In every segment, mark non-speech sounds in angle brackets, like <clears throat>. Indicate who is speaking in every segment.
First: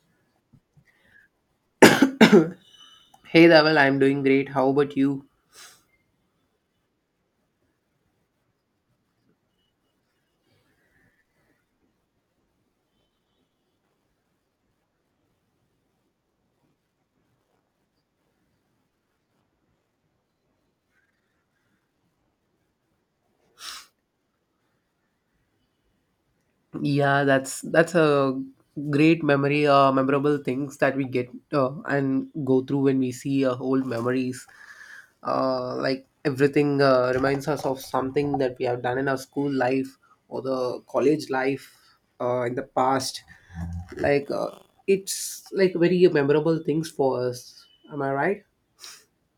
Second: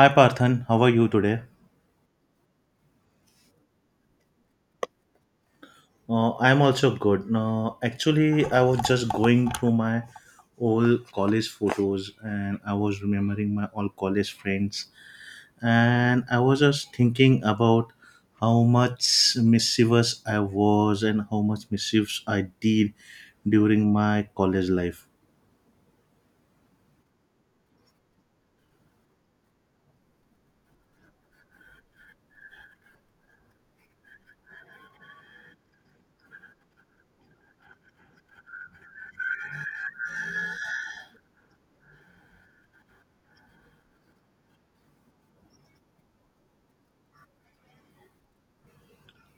Speaker 1: Hi Parthan, how are you today?
Speaker 2: Hey Dhaval, I'm doing great. How about you?
Speaker 1: I'm also good. No, actually, I was just going through my old college photos and I was remembering my old college friends. And I was just thinking about how much mischievous I was and how much mischiefs I did during my college life.
Speaker 2: Yeah, that's a great memory, memorable things that we get and go through when we see old memories. Like everything reminds us of something that we have done in our school life or the college life in the past. Like uh, it's like very memorable things for us. Am I right?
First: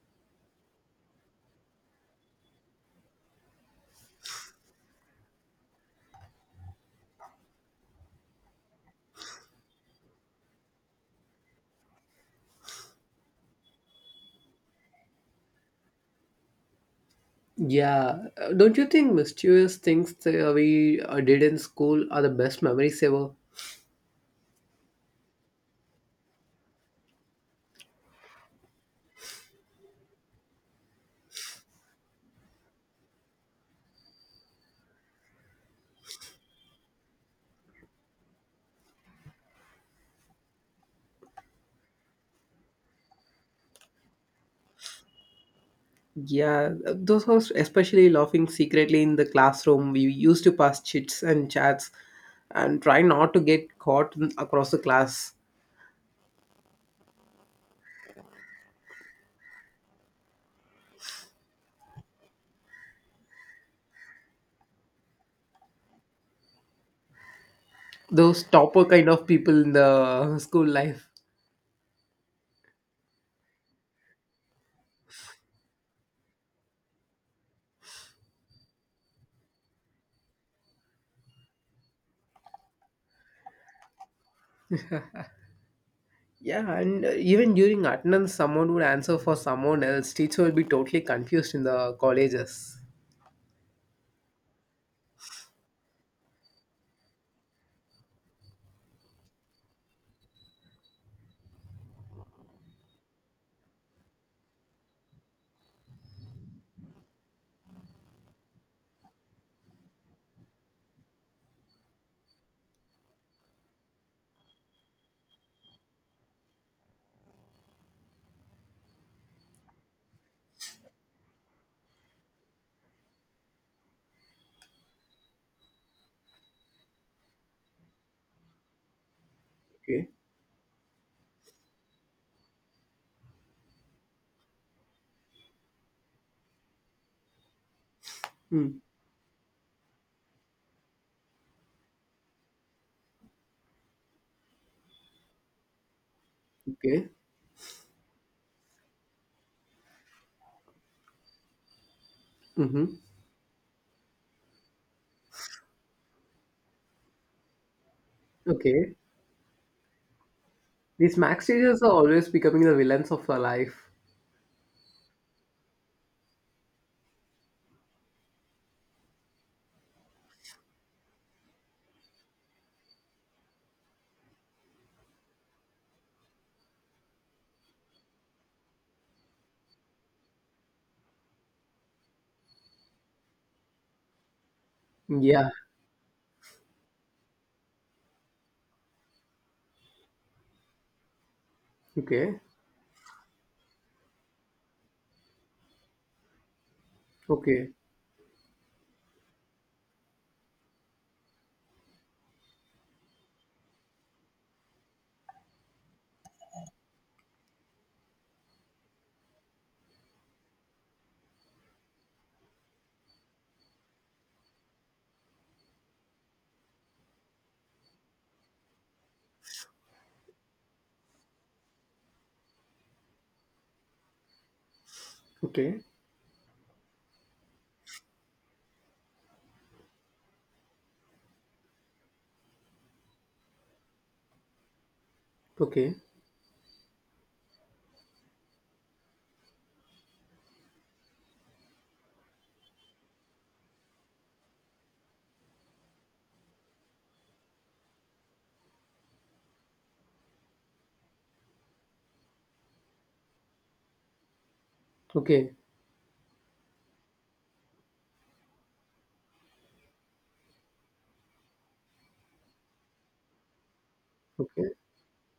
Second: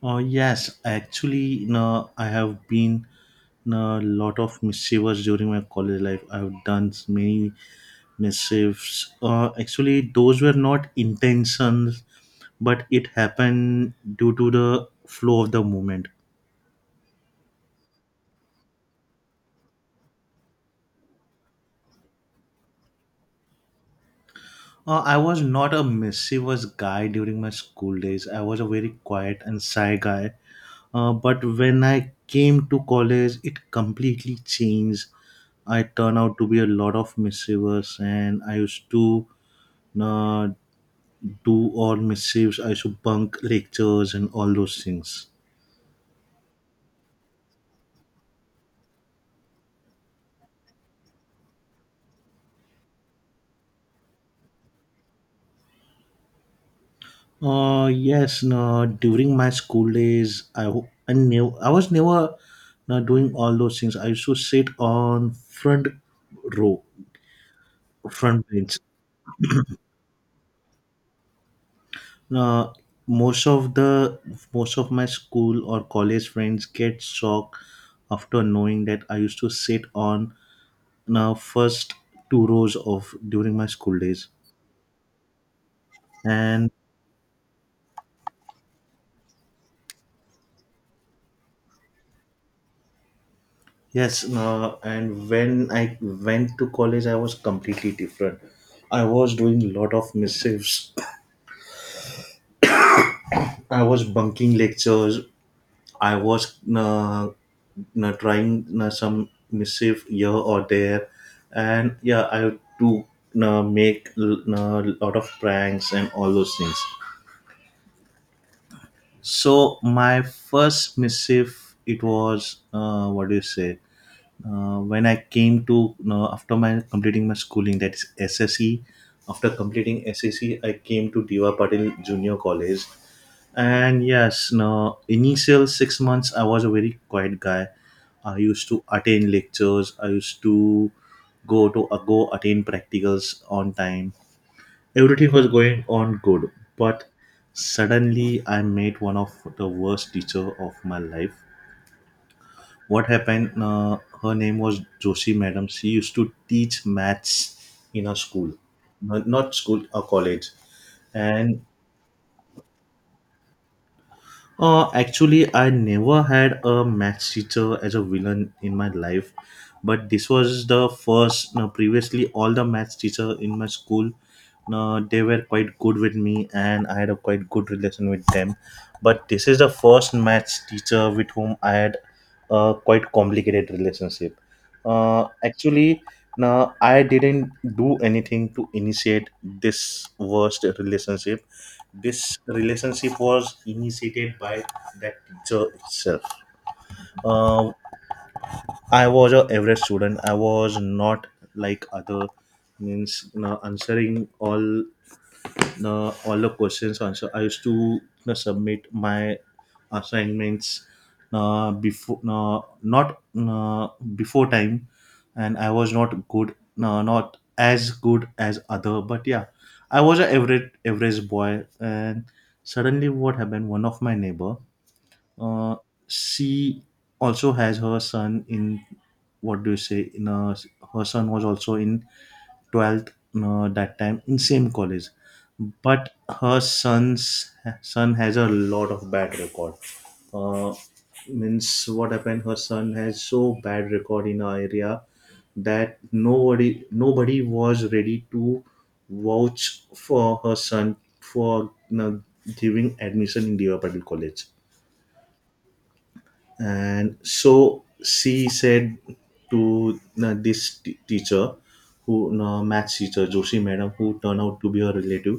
Speaker 1: Oh, yes, actually, no, I have been a lot of mischievous during my college life. I've done many mischiefs. Actually, those were not intentions, but it happened due to the flow of the moment.
Speaker 2: Yeah, don't you think mischievous things that we did in school are the best memories ever?
Speaker 1: I was not a mischievous guy during my school days. I was a very quiet and shy guy. But when I came to college, it completely changed. I turned out to be a lot of mischievous, and I used to uh, do all mischiefs. I used to bunk lectures and all those things.
Speaker 2: Yeah, those was especially laughing secretly in the classroom. We used to pass chits and chats and try not to get caught across the class.
Speaker 1: Yes, no, during my school days, I knew I was never not doing all those things. I used to sit on front row,
Speaker 2: Those
Speaker 1: front bench.
Speaker 2: topper kind of people in the school life.
Speaker 1: Now, most of the most of my school or college friends get shocked after knowing that I used to sit on now first two rows of during my school days,
Speaker 2: Yeah,
Speaker 1: and
Speaker 2: and even during attendance, someone would answer for someone else. Teacher would be totally confused in the colleges.
Speaker 1: yes, no, and when I went to college, I was completely different. I was doing a lot of missives. <clears throat> I was bunking lectures. I was trying some missive here or there, and yeah, I do make a lot of pranks and all those things. So my first missive, it was what do you say? When I came to after my completing my schooling, that is SSE. After completing
Speaker 2: Okay.
Speaker 1: SSE, I came to Diva Patil Junior College, and yes, no initial 6 months I was a very quiet guy. I used
Speaker 2: Mm.
Speaker 1: to attend lectures. I used to go attend practicals on time. Everything was going on good,
Speaker 2: Okay.
Speaker 1: but suddenly I met one of the worst teacher of my life.
Speaker 2: Mm-hmm.
Speaker 1: What happened, her name was Joshi madam. She used to teach maths in a school,
Speaker 2: Okay.
Speaker 1: not school, a college,
Speaker 2: These max
Speaker 1: and
Speaker 2: teachers are always becoming the villains of our life.
Speaker 1: actually, I never had a maths teacher as a villain in my life, but this was the first. No, previously, all the maths teacher in my school, no, they were quite good with me, and I had a quite good relation with them. But this is the first maths teacher with whom I had a quite complicated relationship. Uh,
Speaker 2: Yeah.
Speaker 1: actually, no, I didn't do anything to initiate this worst relationship. This
Speaker 2: Okay.
Speaker 1: relationship was initiated by that teacher itself.
Speaker 2: Okay.
Speaker 1: Uh, i was a average student. I was not like other, means answering all the questions answer. I used to submit my assignments before not before time, and I was not good, not as good as other. But yeah, I was an average boy, and suddenly what happened? One of my neighbor, uh,
Speaker 2: Okay.
Speaker 1: she also has her son in what do you say? Her son was also in 12th that time in same college,
Speaker 2: Okay.
Speaker 1: but her son's son has a lot of bad record. uh, Means what happened, her son has so bad record in our area that nobody was ready to vouch for her son for giving admission in Devapatil college.
Speaker 2: Okay.
Speaker 1: And so she said to teacher, who, maths teacher Joshi madam, who turned out to
Speaker 2: Okay.
Speaker 1: be her relative,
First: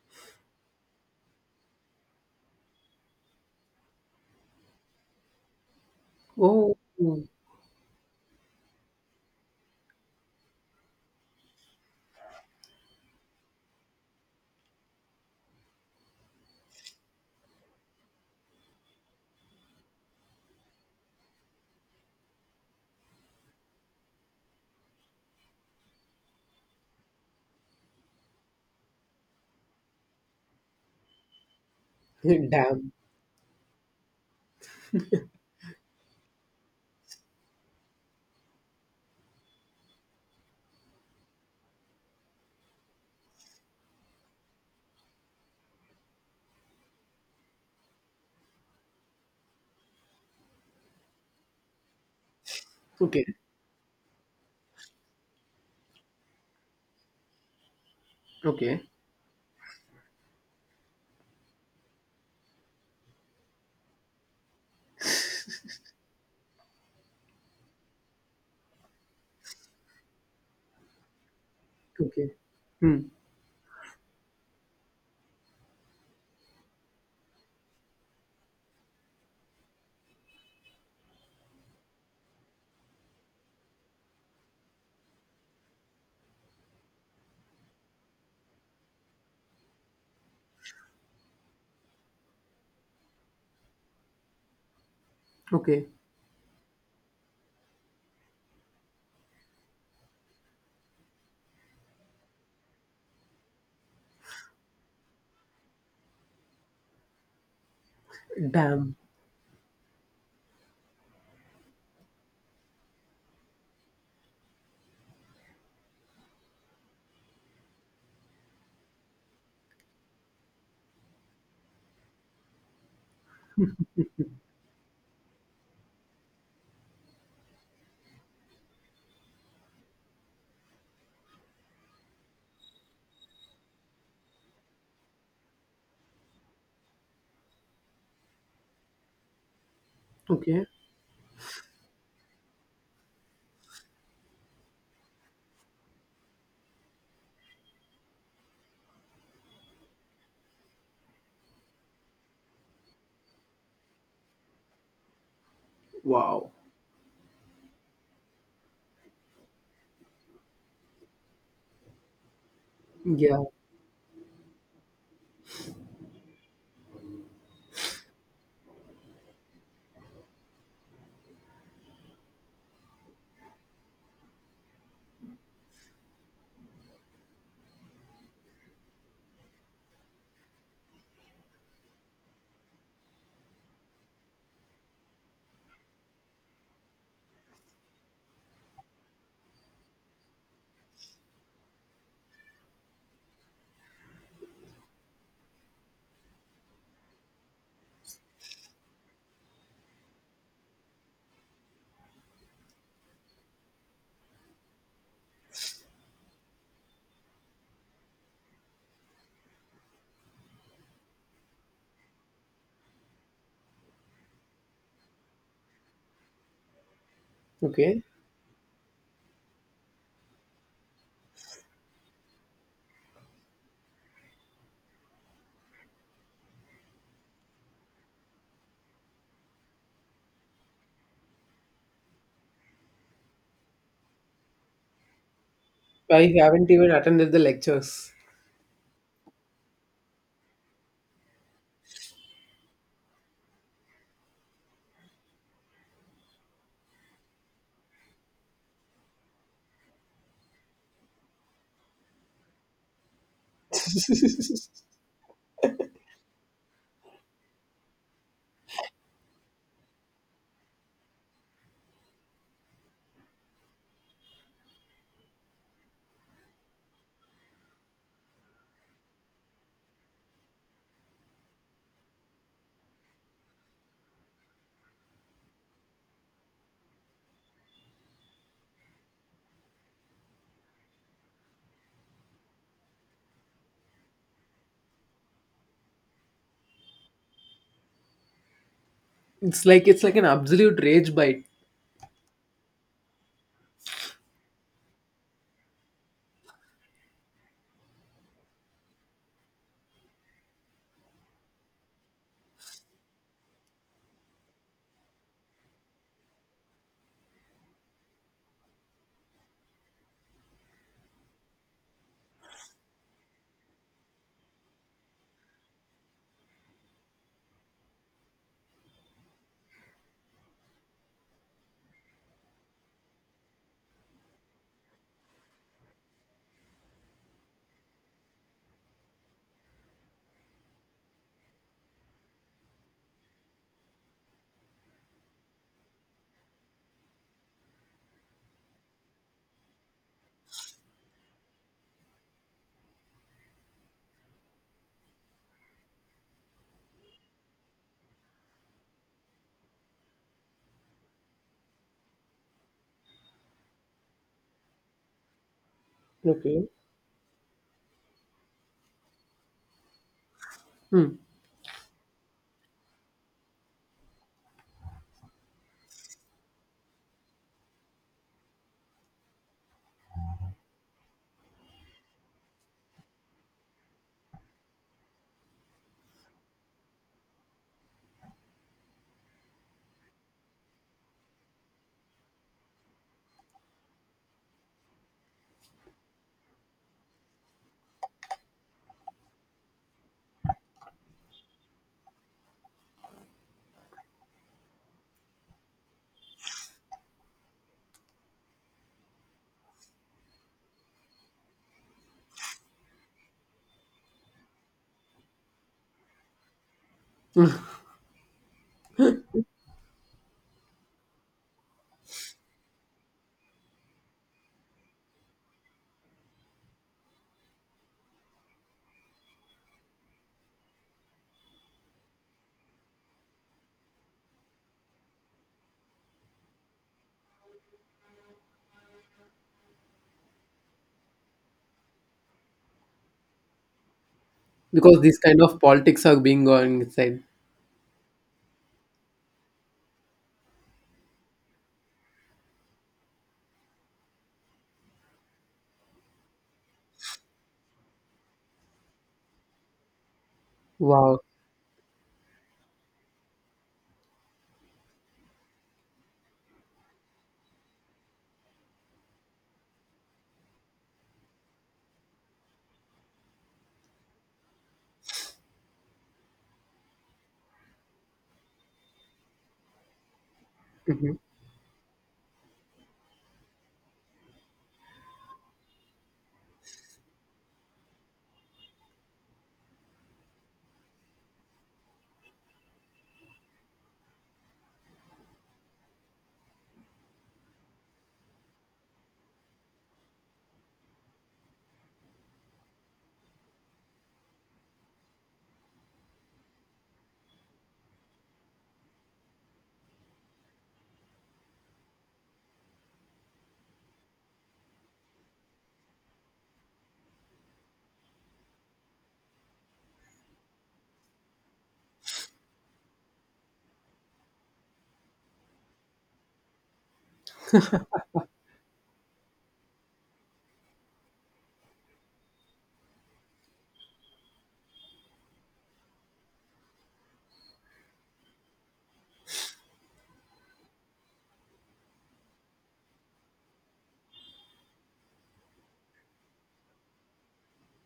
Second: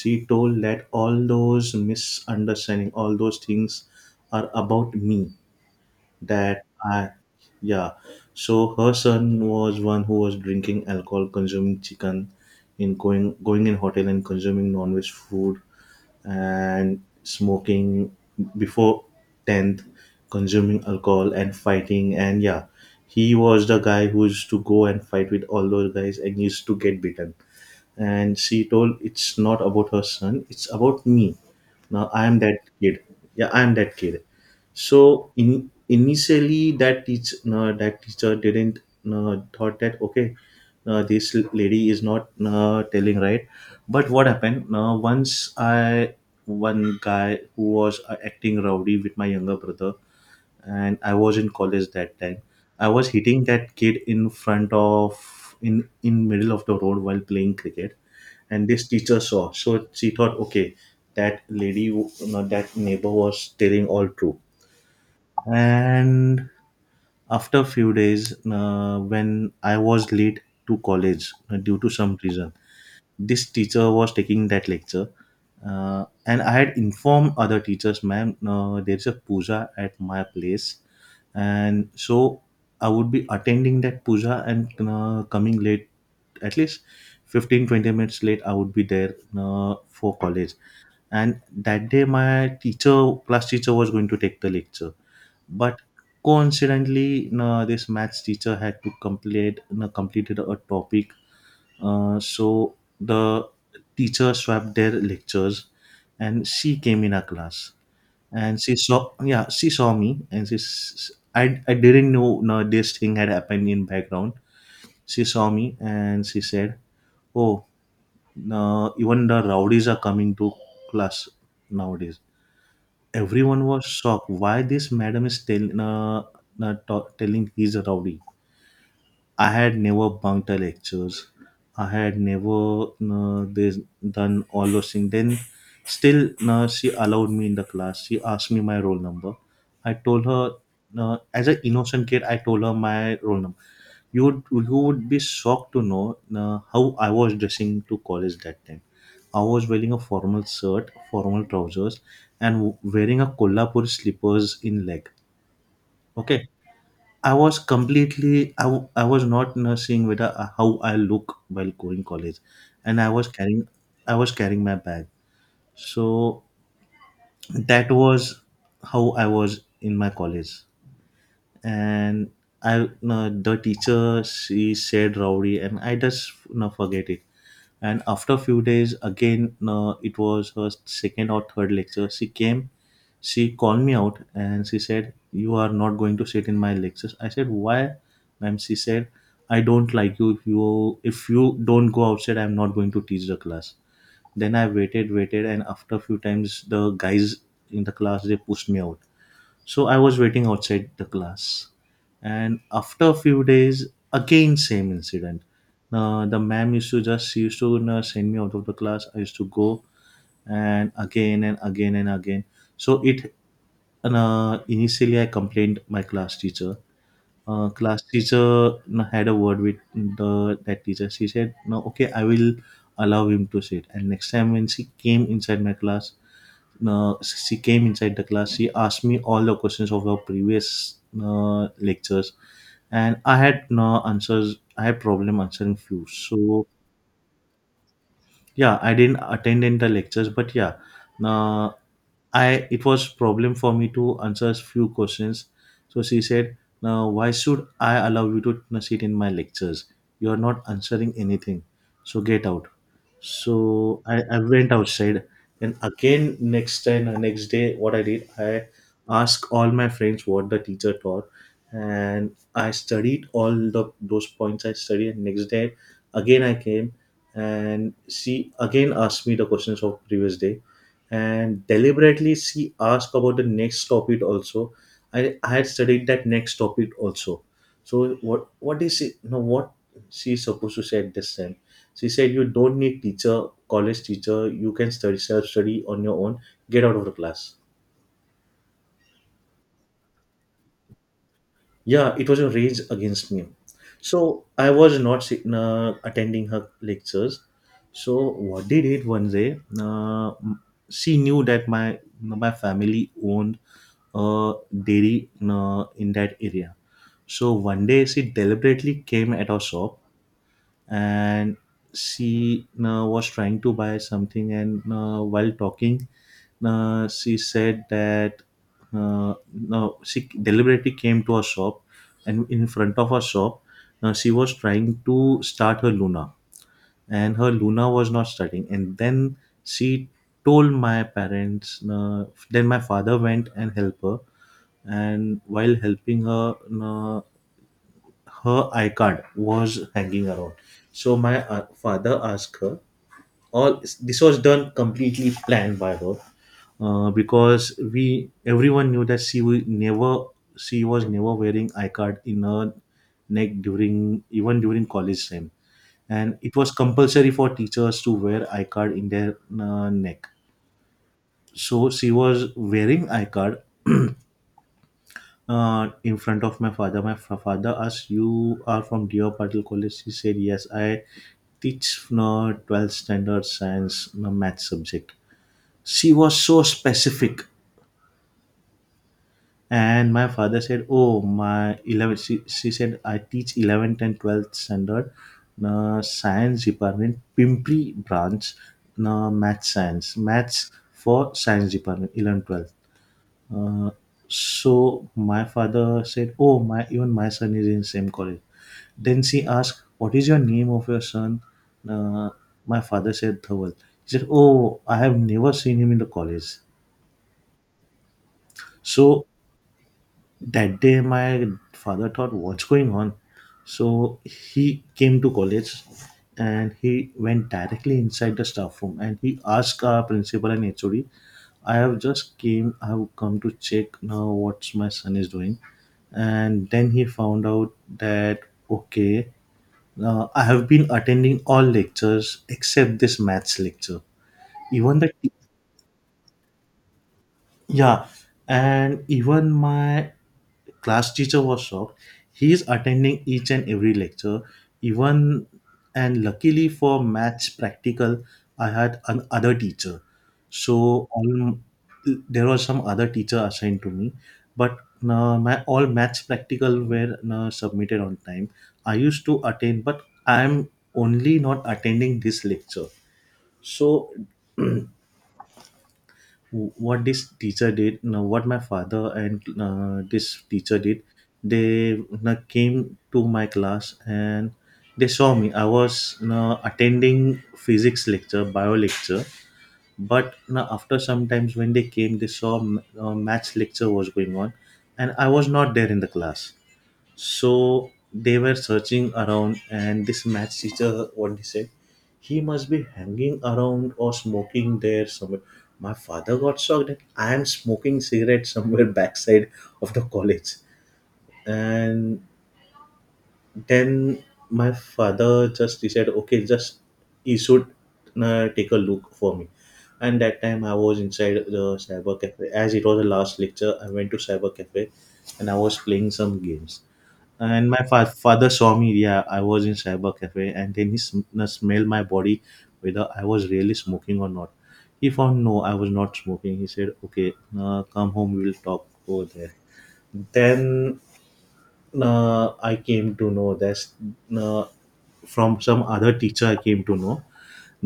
Speaker 1: she told that all those misunderstanding, all those things are about me, that
Speaker 2: Oh,
Speaker 1: I,
Speaker 2: <laughs>
Speaker 1: yeah, so her son was one who was drinking alcohol, consuming chicken, in going, in hotel and consuming non-veg food and smoking before 10th, consuming alcohol and fighting. And yeah, he was the guy who used to go and fight with all those guys and used to get beaten, and she told it's not about her son, it's about me. Now I am that
Speaker 2: damn.
Speaker 1: kid, yeah, I am that kid. So in initially that teach no, that teacher didn't, no, thought that, okay, no, this lady is not, no, telling right. But what happened, no, once I, one guy who was acting rowdy with my younger brother, and I was in college that time. I was
Speaker 2: Okay.
Speaker 1: hitting that kid in front of, in middle of the road while playing cricket, and
Speaker 2: Okay.
Speaker 1: this teacher saw. So she thought, okay, that lady, that neighbor was telling all true. And after a few days, when I was late to college due to some
Speaker 2: Okay.
Speaker 1: reason,
Speaker 2: Hmm.
Speaker 1: this teacher was taking that lecture, and I had informed other teachers, "Ma'am, there's a puja at my place, and so I would be attending that puja and coming late, at least 15-20 minutes late, I would be there for college." And that day my teacher class teacher was going to take the lecture, but
Speaker 2: Okay.
Speaker 1: coincidentally, no, this maths teacher had to complete no, completed a topic. So the teacher swapped their lectures, and she came in our class, and she
Speaker 2: Damn.
Speaker 1: saw yeah, she saw me, and I didn't know, no, this thing had happened in background. She saw me and she said, "Oh, no, even the rowdies are coming to class nowadays." Everyone was shocked. Why this madam is telling he's a rowdy? I had never bunked a lectures. I had never done all those things. Then still, she allowed me in the class. She asked me my roll number. I told her,
Speaker 2: Okay.
Speaker 1: as an innocent kid, I told her my roll number. You would be shocked to know how I was dressing to college that time. I was wearing a formal shirt, formal trousers, and wearing a Kolhapur slippers in leg. Okay,
Speaker 2: Wow.
Speaker 1: I was not seeing whether how I look while going college, and
Speaker 2: Yeah.
Speaker 1: I was carrying my bag. So that was how I was in my college, and the teacher, she said rowdy, and I just, you forget it. And after a few days again, it was her second or third lecture. She came, she called me out and she said, "You are not going to sit in my lectures." I said, "Why, ma'am?" She said, "I don't like you. If you don't go outside, I'm not going to teach the class." Then I waited, and after a few times, the guys in the class, they pushed me out. So I was waiting outside the class, and after a few days, again same incident. The ma'am used to just, she used to send me out of the class. I used to go, and again and again and again. So it, initially I complained my class teacher.
Speaker 2: Okay.
Speaker 1: Class teacher had a word with the that teacher. She said, "No, okay, I will allow him to sit." And next time when she came inside my class, she came inside the class, she asked me all the questions of her previous lectures, and I had no answers. I had problem answering few,
Speaker 2: I
Speaker 1: so
Speaker 2: haven't even attended the lectures.
Speaker 1: yeah, I didn't attend in the lectures, but yeah, uh, I it was problem for me to answer few questions. So she said, "Now why should I allow you to sit in my lectures? You are not answering anything, so get out." So I went outside, and again next time, next day, what I did, I asked all my friends what the teacher taught, and I studied all the those points. I studied, and next day again I came, and she again asked me the questions of previous day, and deliberately she asked about the next topic also. I had studied that next topic also. So what is it, no, what she is supposed to say at this time? She said, "You don't need teacher, college teacher. You can study, self study on your own. Get out of the class."
Speaker 2: It's like an absolute rage bite.
Speaker 1: Yeah, it was a rage against me. So I was not attending her lectures. So what they did one day, she knew that my family owned a dairy in that area. So one day she deliberately came at our shop, and she was trying to buy something, and while talking, she said that, no, she deliberately came to a shop, and in front of a shop, she was trying to start her Luna, and her Luna was not starting. And then she told my parents, then my father went and helped her. And while helping her, uh, her I card was hanging around. So my father asked her, all this was done completely planned by her, because we everyone knew that she was never wearing I card in her neck during even during college time, and it
Speaker 2: Okay.
Speaker 1: was compulsory for teachers to wear I card in their neck.
Speaker 2: Hmm.
Speaker 1: So she was wearing I card in front of my father. My father asked, "You are from Deer Patil College?" He said, "Yes, I teach 12th standard science math subject." She was so specific, and my father said, "Oh, my 11." She said, "I teach 11th and 12th standard science department, Pimpri branch, math science, maths for science department, 11 12th." Uh, so my father said, "Oh, my even my son is in same college." Then she asked, "What is your name of your son?" Uh, my father said, "Dhaval." He said, "Oh, I have never seen him in the college." So that day my father thought what's going on, so he came to college and he went directly inside the staff room, and he asked our principal and hod, "I have just came, I have come to check now what my son is doing." And then he found out that okay, I have been attending all lectures except this maths lecture. Even
Speaker 2: Because
Speaker 1: the
Speaker 2: these kind of politics are being going inside.
Speaker 1: Yeah, and even my class teacher was shocked. He is attending each and every lecture, even and luckily for maths practical, I had an other teacher. So
Speaker 2: Wow.
Speaker 1: all There was some other teacher assigned to me, but my all maths practical were submitted on time. I used to attend, but I am only not attending this lecture. So <clears throat> what this teacher did no, what my father and this teacher did,
Speaker 2: Mm-hmm.
Speaker 1: they no came to my class, and they saw me, I was no attending physics lecture, bio lecture, but no, after some times when they came, they saw maths lecture was going on and I was not there in the class. So they were searching around, and this math teacher, what he said, he must be hanging around or smoking there somewhere. My father got shocked that I am smoking cigarette somewhere <laughs> backside of the college. And then my father just decided, okay, just he should take a look for me. And that time I was inside the cyber cafe. As it was the last lecture, I went to cyber cafe and I was playing some games, and my father saw me, yeah, I was in cyber cafe, and then he smelled my body whether I was really smoking or not. He found no, I was not smoking. He said okay, come home, we will talk over there. Then I came to know that uh, from some other teacher I came to know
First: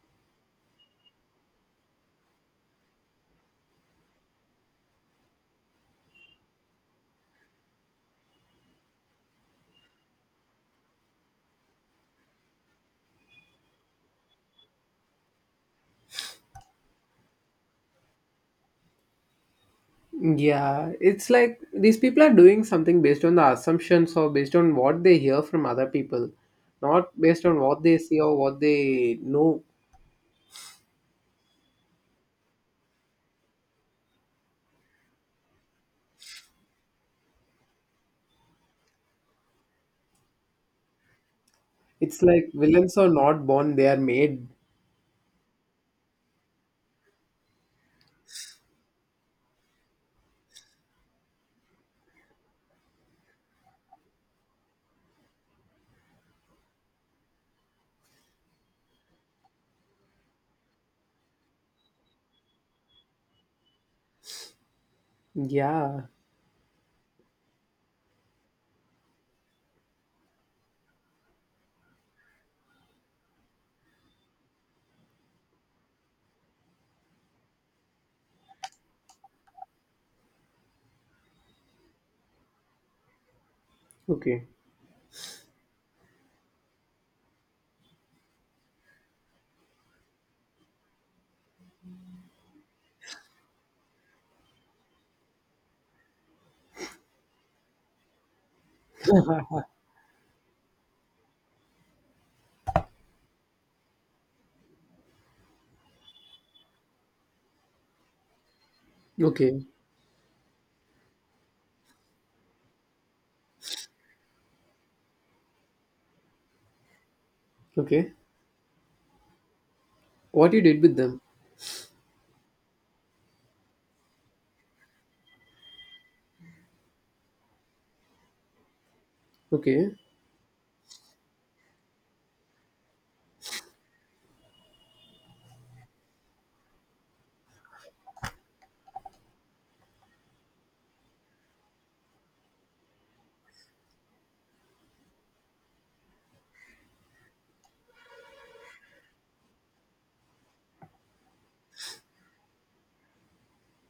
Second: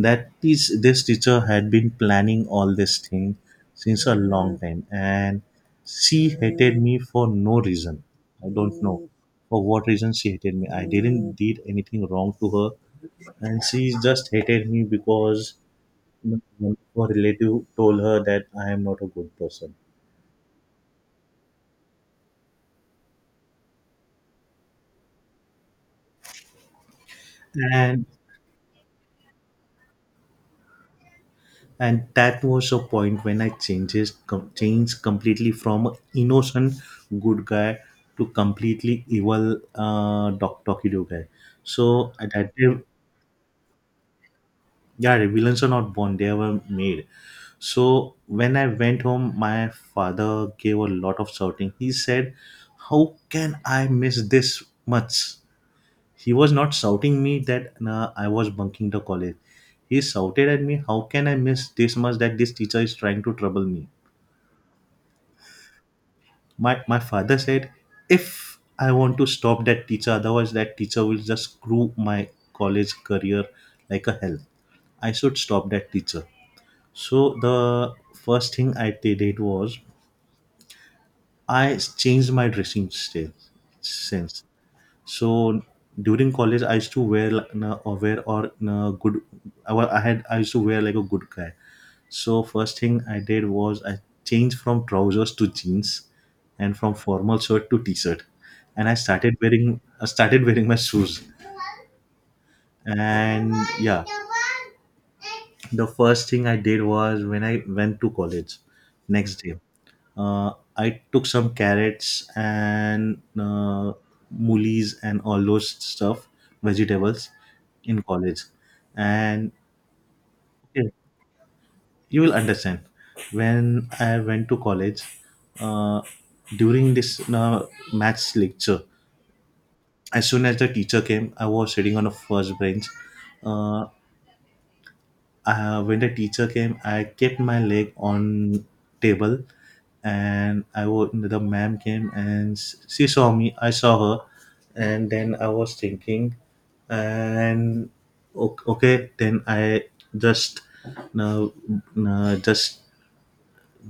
Speaker 1: that is this teacher had been planning all this thing since a long time, and she hated me for no reason. I don't know, for what reason she hated me. I didn't did anything wrong to her, and she just hated me because you one of her relative told her that I am not a good person.
Speaker 2: Yeah, it's like these people are doing something based on the assumptions or based on what they hear from other people, not based on what they
Speaker 1: And
Speaker 2: see or what they know.
Speaker 1: that was a point when I changed completely from a innocent good guy to completely evil, uh, doc Tokido guy. So
Speaker 2: It's
Speaker 1: at
Speaker 2: like
Speaker 1: that day,
Speaker 2: villains are not born, they are made.
Speaker 1: yeah, the villains are not born, they were made. So when I went home, my father gave a lot of shouting. He said how can I miss this much. He was not shouting me that nah, I was bunking the college. He shouted at me how can I miss this much, that this teacher is trying to trouble me.
Speaker 2: Yeah.
Speaker 1: My father said if I want to stop that teacher, otherwise that teacher will just screw my college career like a hell. I should stop that teacher. So the first thing I did was I changed my sense.
Speaker 2: Okay.
Speaker 1: So during college, I used to wear like, na- or wear or na good. I wa- I had I used to wear like a good guy. So first thing I did was I changed from trousers to jeans, and from formal shirt to t-shirt, and I started wearing my shoes. And yeah, the first thing I did was when I went to college next day,
Speaker 2: Okay.
Speaker 1: I took some carrots and moolies and all those stuff, vegetables in
Speaker 2: Okay.
Speaker 1: college. And
Speaker 2: What you did
Speaker 1: okay,
Speaker 2: with them?
Speaker 1: you will understand. When I went to college uh, during this maths lecture,
Speaker 2: Okay.
Speaker 1: as soon as the teacher came, I was sitting on the first bench. uh, when the teacher came, I kept my leg on table, and I was the ma'am came and she saw me, I saw her. And then I was thinking, and okay, then I just no, no just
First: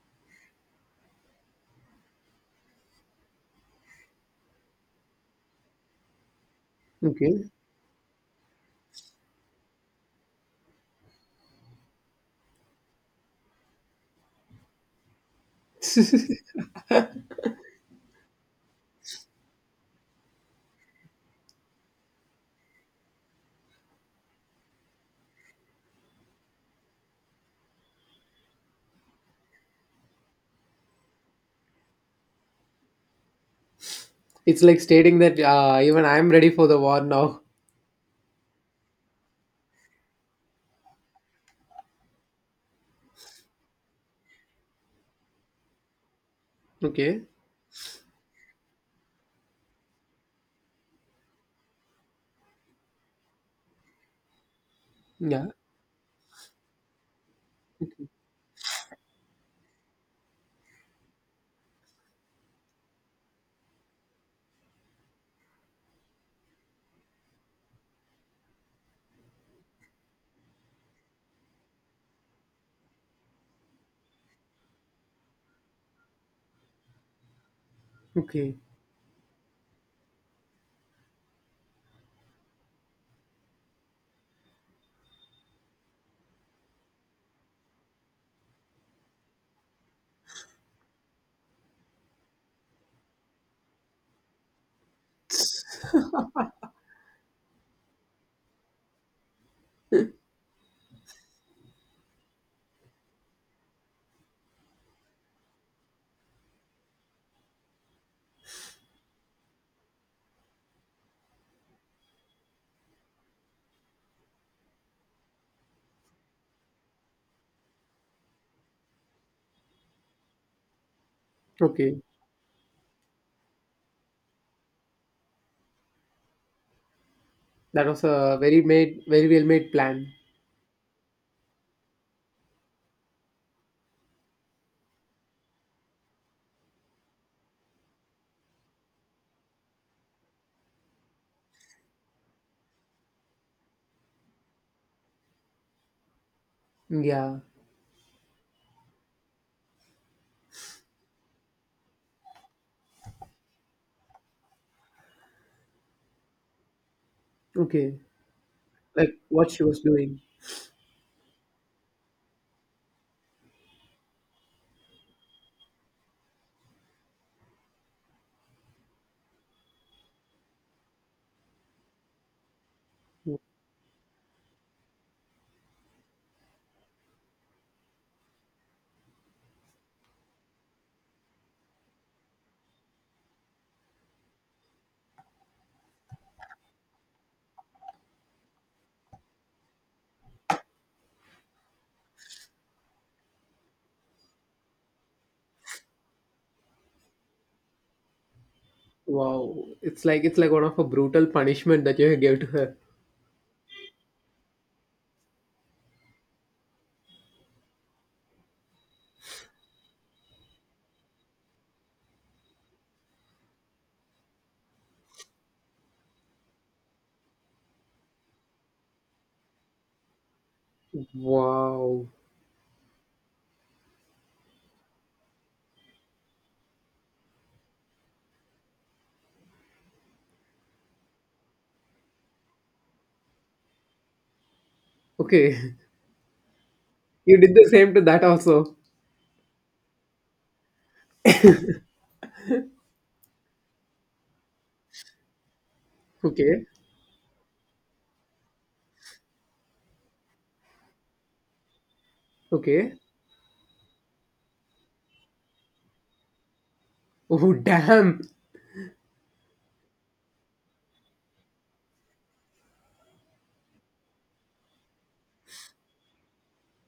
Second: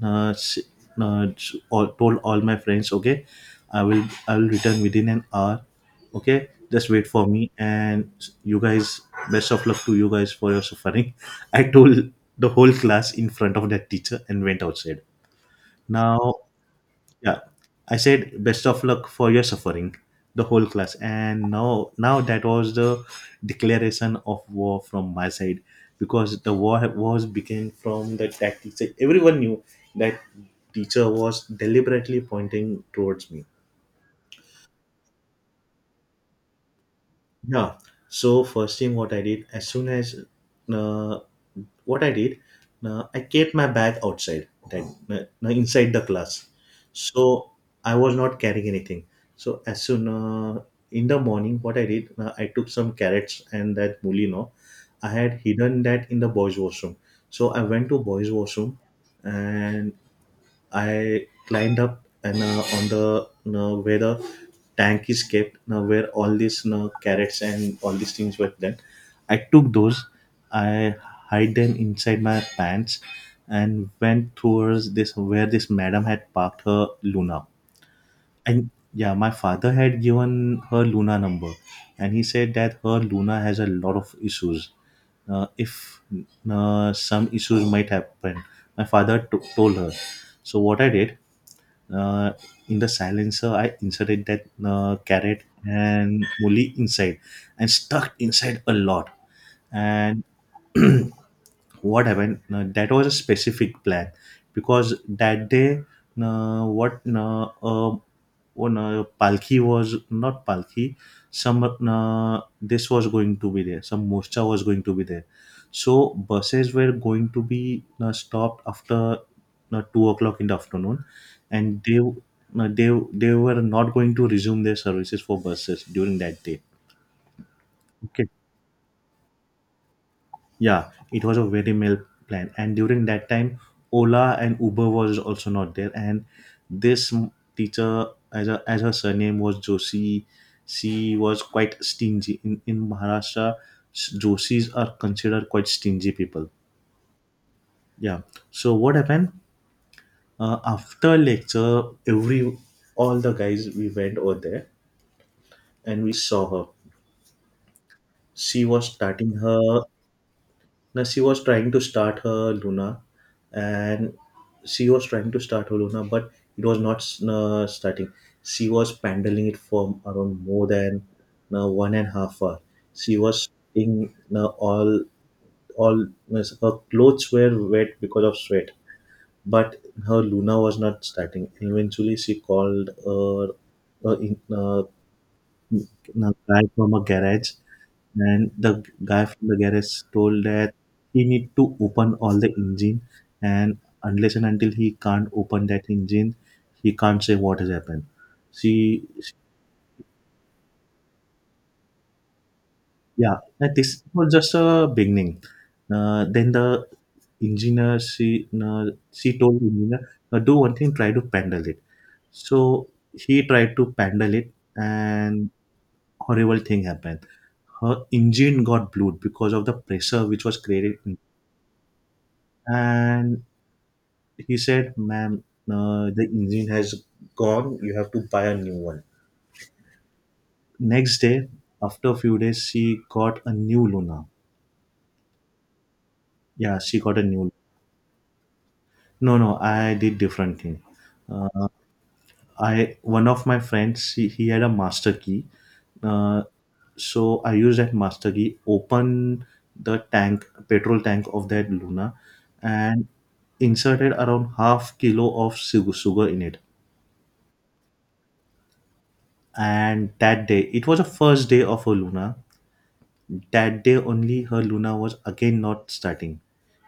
Speaker 1: s- s- all, told all my friends, "Okay, I will, I'll return within an hour. Okay, just wait for
Speaker 2: Okay.
Speaker 1: me, and you guys, best of luck to you guys for your suffering." <laughs> I told the whole class in front of that teacher and went outside. Now
Speaker 2: <laughs>
Speaker 1: yeah, I said best of luck for your suffering, the whole class. And now, that was the declaration of war from my side, because the war was began from the tactics. Everyone knew that teacher was deliberately pointing towards me.
Speaker 2: It's like stating that even I'm ready for the war now.
Speaker 1: Yeah. So first thing what I did as soon as uh, what I did, I kept my bag outside, that, uh, inside the class.
Speaker 2: Okay.
Speaker 1: So I was not carrying anything. So as soon in the morning, what I did, I took some carrots and that mulino. I had
Speaker 2: Yeah.
Speaker 1: hidden that in the boys' washroom. So I went to
Speaker 2: Okay.
Speaker 1: boys' washroom, and I climbed up and, on the you where the tank is kept, you where all these you carrots and all these things were done. I took those, I hide them inside my pants, and went towards this where this madam had parked her Luna.
Speaker 2: Okay.
Speaker 1: And yeah, my father had given her Luna number, and he said that her Luna has a lot of issues. If some issues might happen, my father to told her. So what I did, uh, in the silencer, I inserted that carrot and molly inside and stuck inside a lot. And <clears throat> what happened? That was a specific plan because that day, what a oh no, Palki was not Palki. Some this was going to be there. Some Morcha was going to be there. So buses were going to be stopped after 2 o'clock in the afternoon, and
Speaker 2: Okay.
Speaker 1: they were not going to resume their services for buses during that day.
Speaker 2: That was
Speaker 1: Okay,
Speaker 2: a very made, very well made plan.
Speaker 1: yeah, it was a very male plan. And during that time, ola and uber was also not there. And this teacher, as her surname was joshi, she was quite stingy. In maharashtra, joshis are considered quite stingy people.
Speaker 2: Yeah.
Speaker 1: Yeah. So what happened, after lecture, every all the guys we went over there and we saw her.
Speaker 2: Okay,
Speaker 1: She was
Speaker 2: like
Speaker 1: starting
Speaker 2: what she was
Speaker 1: her
Speaker 2: doing.
Speaker 1: Now she was trying to start her Luna, and she was trying to start her Luna, but it was not starting. She was paddling it for around more than 1.5 hour. She was in all her clothes were wet because of sweat, but her Luna was not starting. Eventually, she called her uh, in, uh, a guy from a garage, and the guy from the garage told that he need to open all the engine, and unless and until he can't open that engine, he can't say what has happened, see.
Speaker 2: Wow, it's like one of a brutal punishment that you gave to her.
Speaker 1: Yeah, and this was just a beginning. Then the engineer, she told the engineer, "Now do one thing, try to pendle it." So he tried to pendle it and horrible thing happened. Her engine got blew because of the pressure which was created.
Speaker 2: Wow.
Speaker 1: And he said, "Ma'am, the engine has gone, you have to buy a new one." next day After a few days, she got a new luna.
Speaker 2: Okay,
Speaker 1: Yeah, she got a
Speaker 2: <laughs> you
Speaker 1: new.
Speaker 2: did the same to that also.
Speaker 1: No no, I did different thing. Uh, I One of my friends, he had a master key. uh,
Speaker 2: Okay,
Speaker 1: so I used that master key open the tank, petrol tank of that luna,
Speaker 2: okay.
Speaker 1: and inserted around half kilo of sugar in it.
Speaker 2: Oh damn.
Speaker 1: And that day, it was the first day of her Luna. That day only, her Luna was again not starting.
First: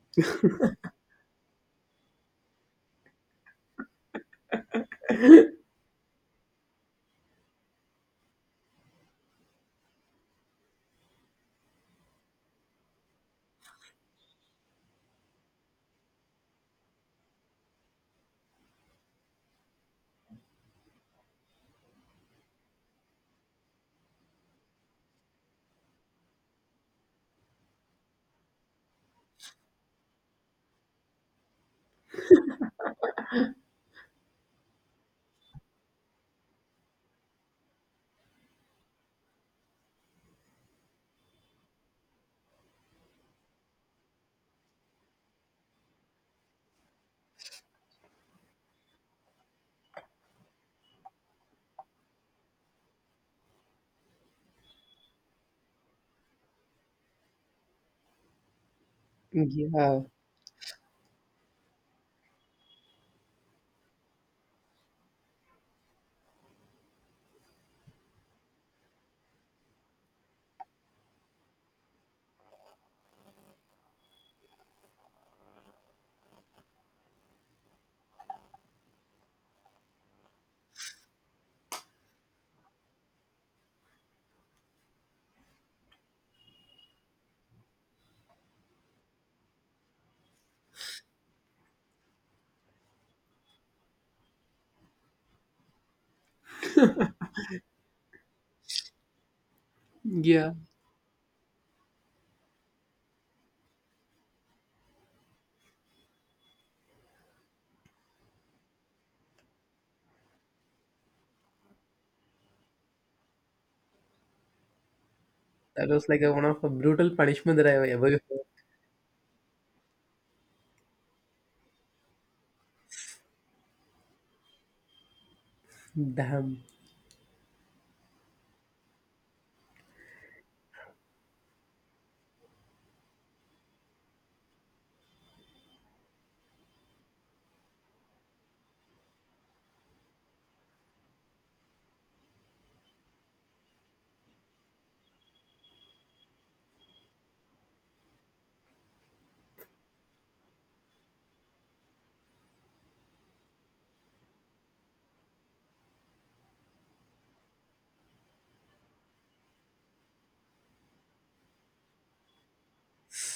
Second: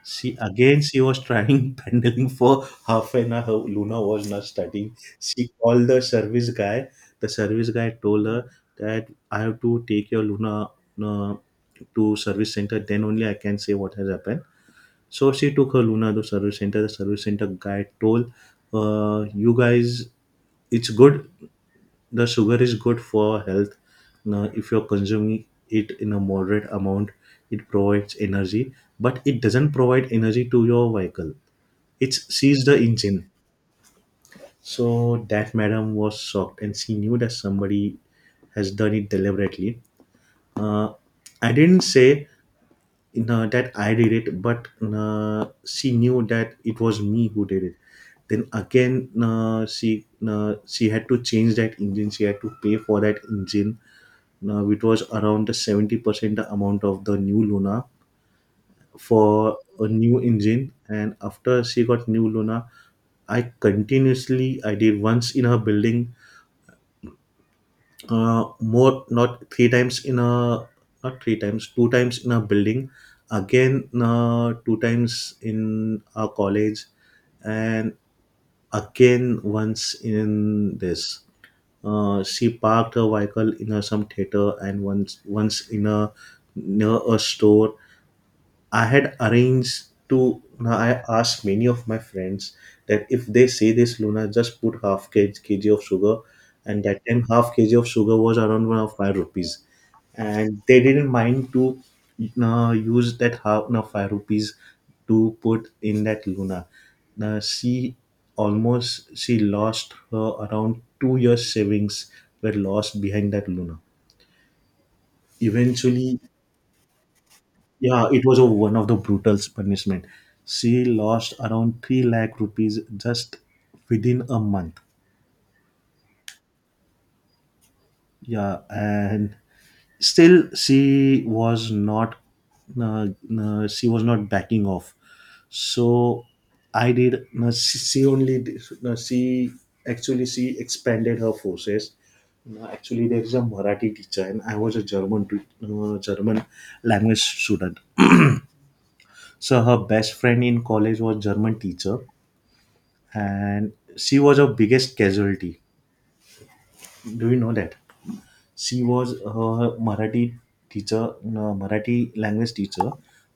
Speaker 1: She was trying <laughs> paddling for half an hour. Her Luna was not starting. She called the service guy. The service guy told her that I have to take your Luna uh, to service center. Then only I can say what has happened. So she took her Luna to service center. The service center guy told, "You guys, it's good, the sugar is good for health. Now if you're consuming it in a moderate amount, it provides energy, but it doesn't provide energy to your vehicle. It sees the engine." So that madam was shocked, and she knew that somebody has done it deliberately. uh, I didn't say, that I did it, but she knew that it was me who did it. Then again, she had to change that engine. She had to pay for that engine. Now, it was around 70% the amount of the new Luna for a
Speaker 2: Yeah,
Speaker 1: new engine. And after she got new Luna, I did once in her building. Not three times in a, Not three times, two times in a building. Again, two times in our college, and again once in this. She parked her vehicle in some theater, and once in a near a store. I had arranged to Now I asked many of my friends that if they say this Luna, just put kg of sugar. And that time half kg of sugar was around one of 5 rupees.
Speaker 2: yeah.
Speaker 1: And they didn't mind to use that half now 5 rupees to put in that Luna. Now, she lost her around 2 years savings, were lost behind that Luna.
Speaker 2: That was
Speaker 1: Eventually.
Speaker 2: like a, one of a brutal punishment that I
Speaker 1: Yeah,
Speaker 2: ever heard.
Speaker 1: it was one of the brutal punishment. She lost around 3 lakh rupees just within a month.
Speaker 2: Damn.
Speaker 1: Yeah, and still uh, she was not backing off. So I did. No, she only did- no, she actually, she expanded her forces. No, actually, there is a Marathi teacher, and I was a German language student. So her best friend in college was German teacher, and she was our biggest casualty. Do you know that? She was her Marathi teacher, no, Marathi language teacher.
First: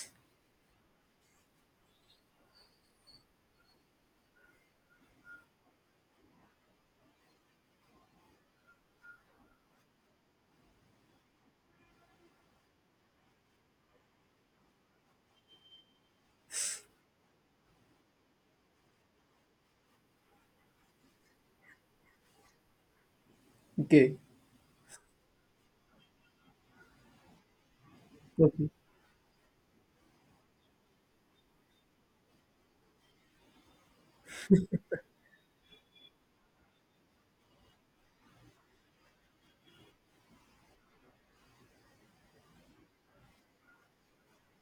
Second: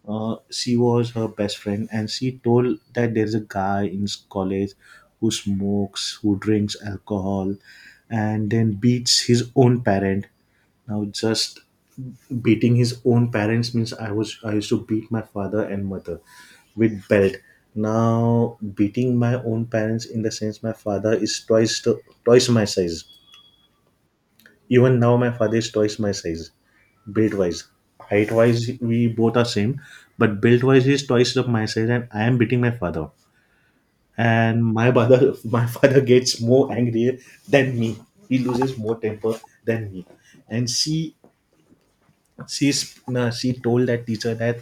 Speaker 1: She was her best friend, and she told that there's a guy in college who smokes, who drinks alcohol, and then beats his own parent. Now, just beating his own parents means I used to beat my father and mother with belt. Now beating my own parents in the sense, my father is twice my size.
Speaker 2: Okay.
Speaker 1: Even now my father is twice my size, build wise height wise
Speaker 2: Okay.
Speaker 1: we both are same, but build wise he's twice of my size, and I am beating my father. And my father <laughs> my father gets more angrier than me. He loses more temper than me. And she told that teacher that,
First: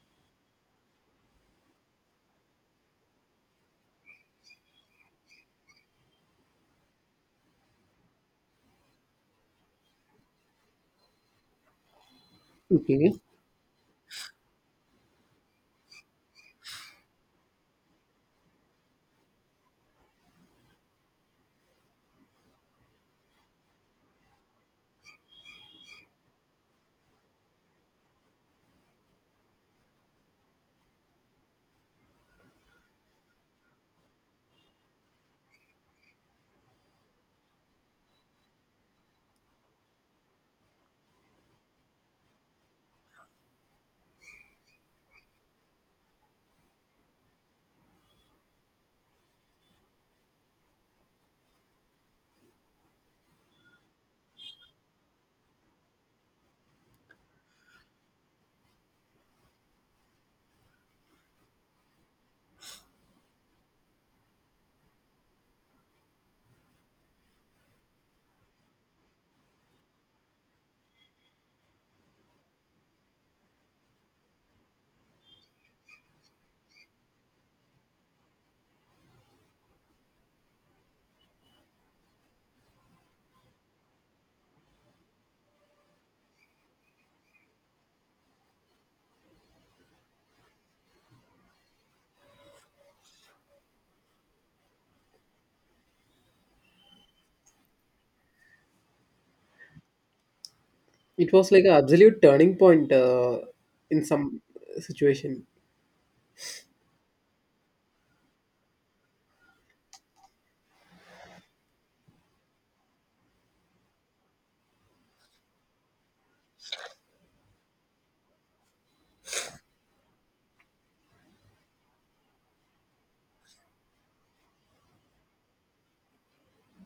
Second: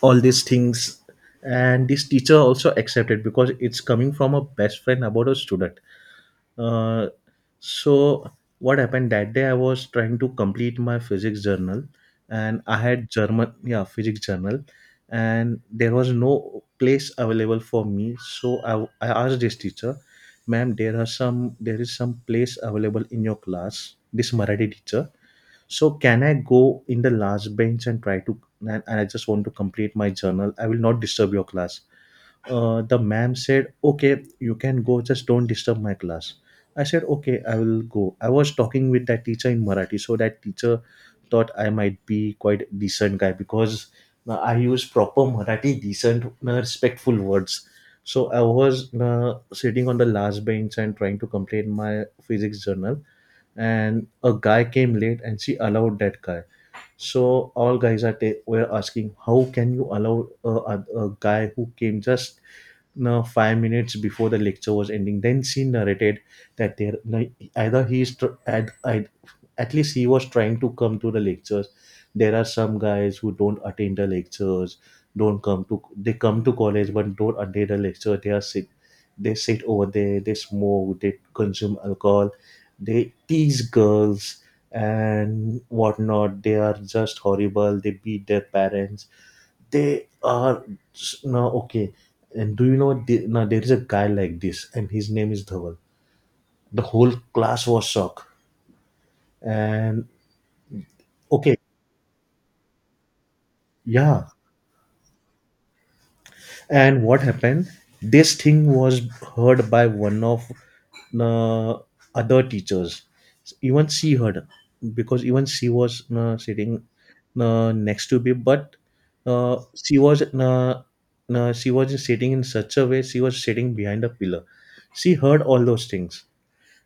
Speaker 1: all these things. And this teacher also accepted, because it's coming from a best friend about a student. Uh, so what happened, that day I was trying to complete my physics journal, and I had
Speaker 2: Okay.
Speaker 1: German, yeah, physics journal. And there was no place available for me, so I asked this teacher, "Ma'am, there is some place available in your class?" This Marathi teacher, so can I go in the last bench and try to, and I just want to complete my journal. I will not disturb your class. The ma'am said, "Okay, you can go, just don't disturb my class." I said, "Okay, I will go." I was talking with that teacher in Marathi, so that teacher thought I might be quite decent guy, because I use proper Marathi, decent, respectful words. So I was sitting on the last bench and trying to complete my physics journal. And a guy came late and she allowed that guy, so all guys were asking, "How can you allow a guy who came just 5 minutes before the lecture was ending?" Then she narrated that there no, either he is tr- had, at least he was trying to come to the lectures. There are some guys who don't attend the lectures, don't come to they come to college but don't attend the lecture. They sit over there, they smoke, they consume alcohol, they tease girls, and whatnot. They are just horrible. They beat their parents. They are Now, okay, and do you know now there is a guy like this and his name is Dhaval. The whole class was shocked. And
Speaker 2: It was
Speaker 1: okay.
Speaker 2: like an absolute turning point in
Speaker 1: Yeah.
Speaker 2: some situation.
Speaker 1: And what happened, this thing was heard by one of uh, other teachers. Even she heard, because even she was sitting next to me, but uh, she was uh, she was sitting in such a way, she was sitting behind a pillar. She heard all those things.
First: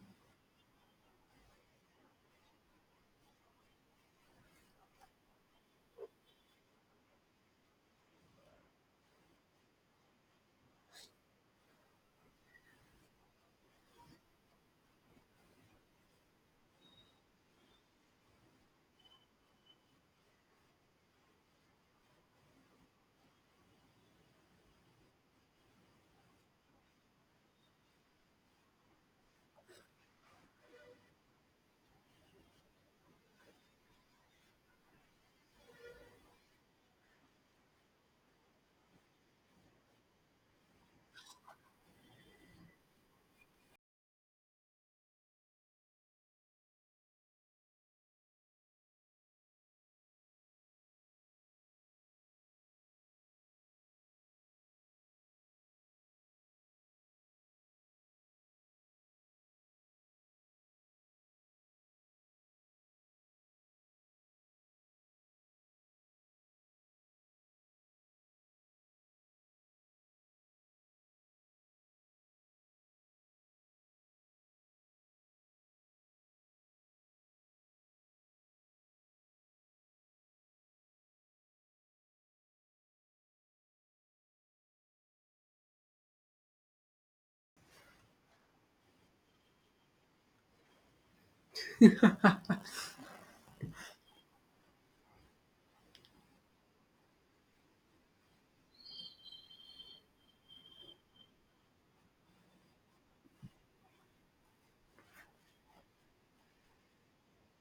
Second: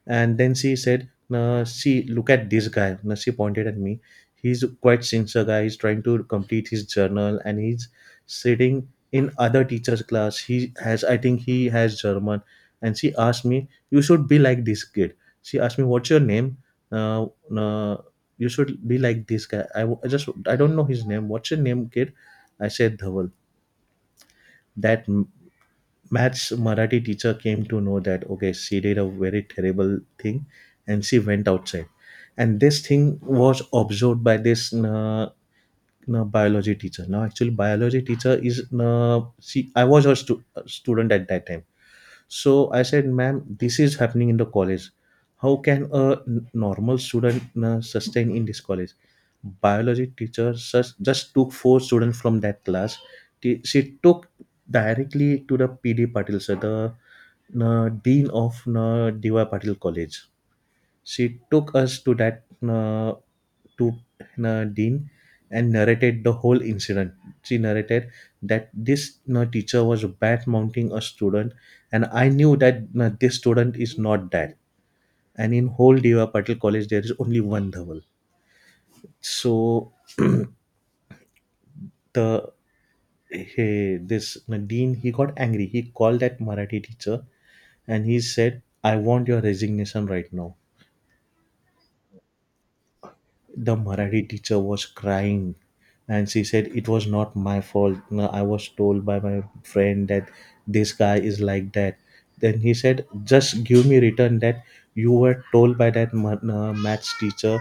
Speaker 1: And then she said, "Nah, see, look at this guy." Nah, she pointed at me. "He's quite sincere guy. He's trying to complete his journal and he's sitting in other teacher's class. He has, I think he has German." And she asked me, "You should be like this kid." She asked me, "What's your name? Nah, you should be like this guy. I don't know his name. What's your name, kid?" I said, "Dhaval." That maths Marathi teacher came to know that, okay, she did a very terrible thing, and she went outside. And this thing was observed by this biology teacher. Now, actually, biology teacher is she. I was her student at that time, so I said, "Ma'am, this is happening in the college. How can a normal student sustain in this college?" Biology teacher just took four students from that class. She took directly to the PD Patil, sir, the dean of DY Patil College. She took us to that. Uh, to Dean, and narrated the whole incident. She narrated that this teacher was bad mounting a student, and I knew that this student is not that. And in whole Deva Patil College, there is only one Dhaval. So <clears throat> the this Dean, he got angry. He called that Marathi teacher and he said, "I want your resignation right now." The Marathi teacher was crying and she said, "It was not my fault. No, I was told by my friend that this guy is like that." Then he said, "Just give me written that you were told by that maths teacher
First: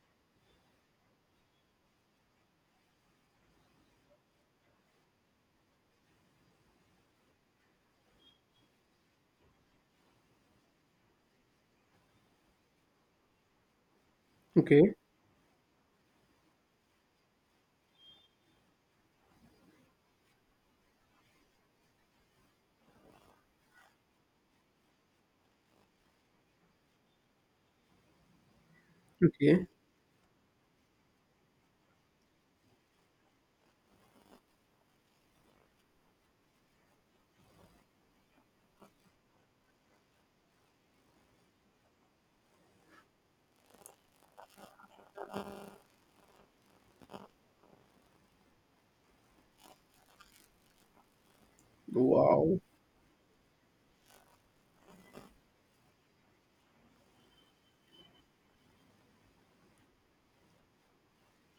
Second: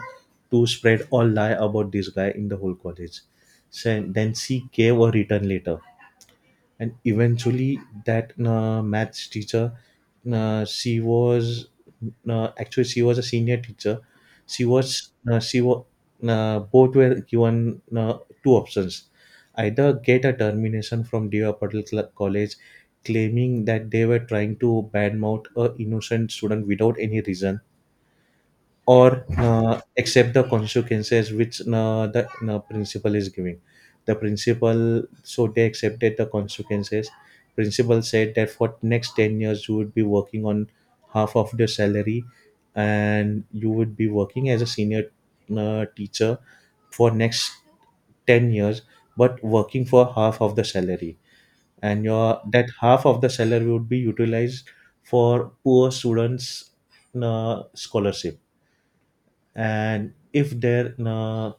Speaker 1: to spread all lie about this guy in the whole college." So then she gave a written letter. And eventually that maths teacher, she was actually she was a senior teacher. she
Speaker 2: Okay.
Speaker 1: was She was Both were given two options, either get a termination from Deva Patel College, claiming that they were trying to badmouth a innocent student without any reason, or
Speaker 2: Okay.
Speaker 1: accept the consequences which the principal is giving. The principal So they accepted the consequences. Principal said that for next 10 years you would be working on half of the salary, and you would be working as a senior teacher for next 10 years, but working for half of the salary. And your
Speaker 2: Wow.
Speaker 1: that half of the salary would be utilized for poor students scholarship. And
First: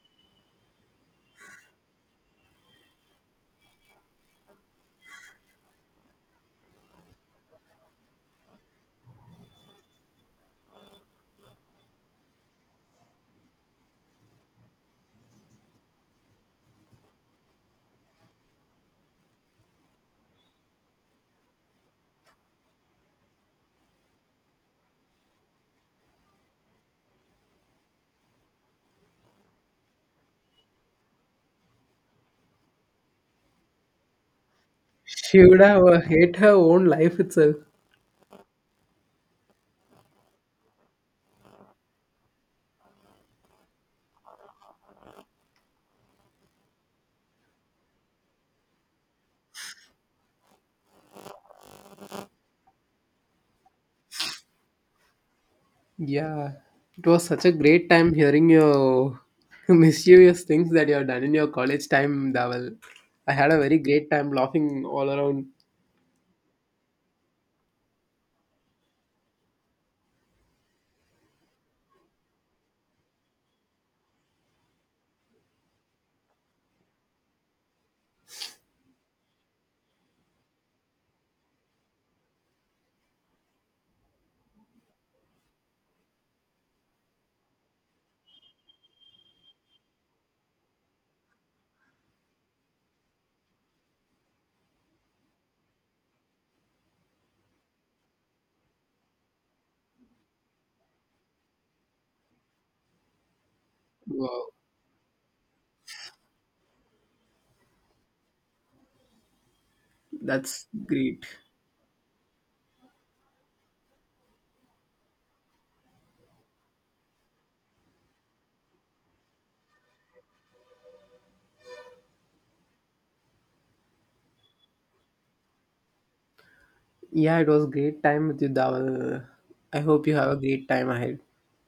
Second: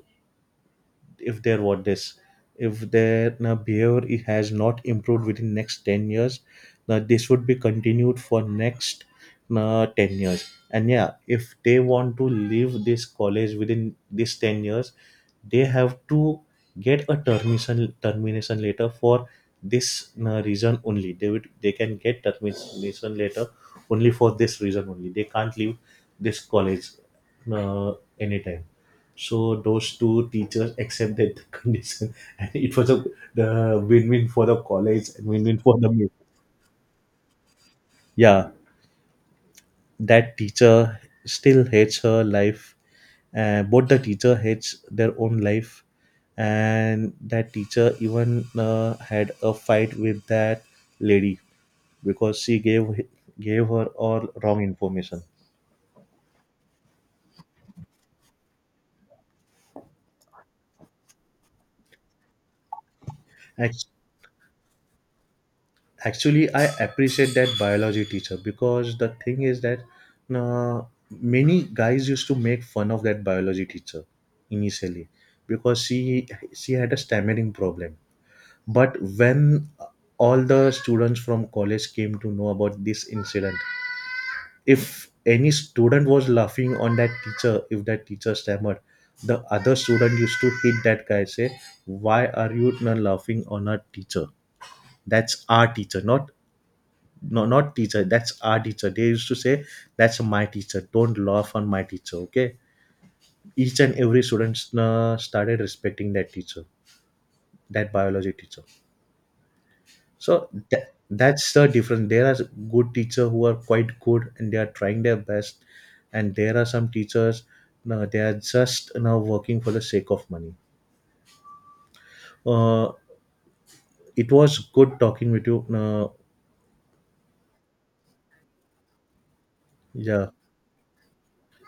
Speaker 1: if their what this if their behavior has not improved within next 10 years, this would be continued for next 10 years. And yeah, if they want to leave this college within this 10 years they have to get a termination letter. For this reason only, they can get termination letter. Only for this reason only, they can't leave this college uh, anytime. So those two teachers accepted the <laughs> condition, and it was a the win-win for the college and
Speaker 2: She would
Speaker 1: win-win for
Speaker 2: have
Speaker 1: the me.
Speaker 2: hate her own life itself.
Speaker 1: Yeah, that teacher still hates her life. Both the teacher hates their own life, and that teacher even had a fight with that lady, because she gave gave her all wrong information.
Speaker 2: Yeah, it was such a great time hearing your <laughs> mischievous things that you have done in your college time, Dawal. I had a very great time laughing all around.
Speaker 1: Actually, I appreciate that biology teacher, because the thing is that, uh, many guys used to make fun of that biology teacher initially, because she had a stammering problem. But when all the students from college came to know about this incident, if any student was laughing on that teacher, if that teacher stammered, the other student used to hit that guy, say, "Why are you not laughing on our teacher? That's our teacher, not no not teacher, that's our teacher." They used to say, "That's my teacher, don't laugh on my teacher, okay?" Each and every
Speaker 2: Wow,
Speaker 1: student started respecting that teacher, that biology teacher. So
Speaker 2: that's great.
Speaker 1: that's the difference. There are good teachers who are quite good and they are trying their best, and there are some teachers, they are just now working for the sake of money. uh, it was good talking with you,
Speaker 2: Yeah, it was great time with you, Dawal. I hope you
Speaker 1: yeah.
Speaker 2: have a great time ahead.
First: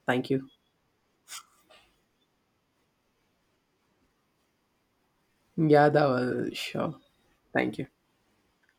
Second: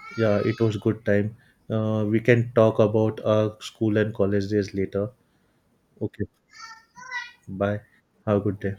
Speaker 2: Thank
Speaker 1: Yeah,
Speaker 2: you.
Speaker 1: it was good time. We can talk about our school and college days later.
Speaker 2: Yeah,
Speaker 1: Okay.
Speaker 2: Dawal, sure. Thank
Speaker 1: Bye.
Speaker 2: you.
Speaker 1: Have a good day.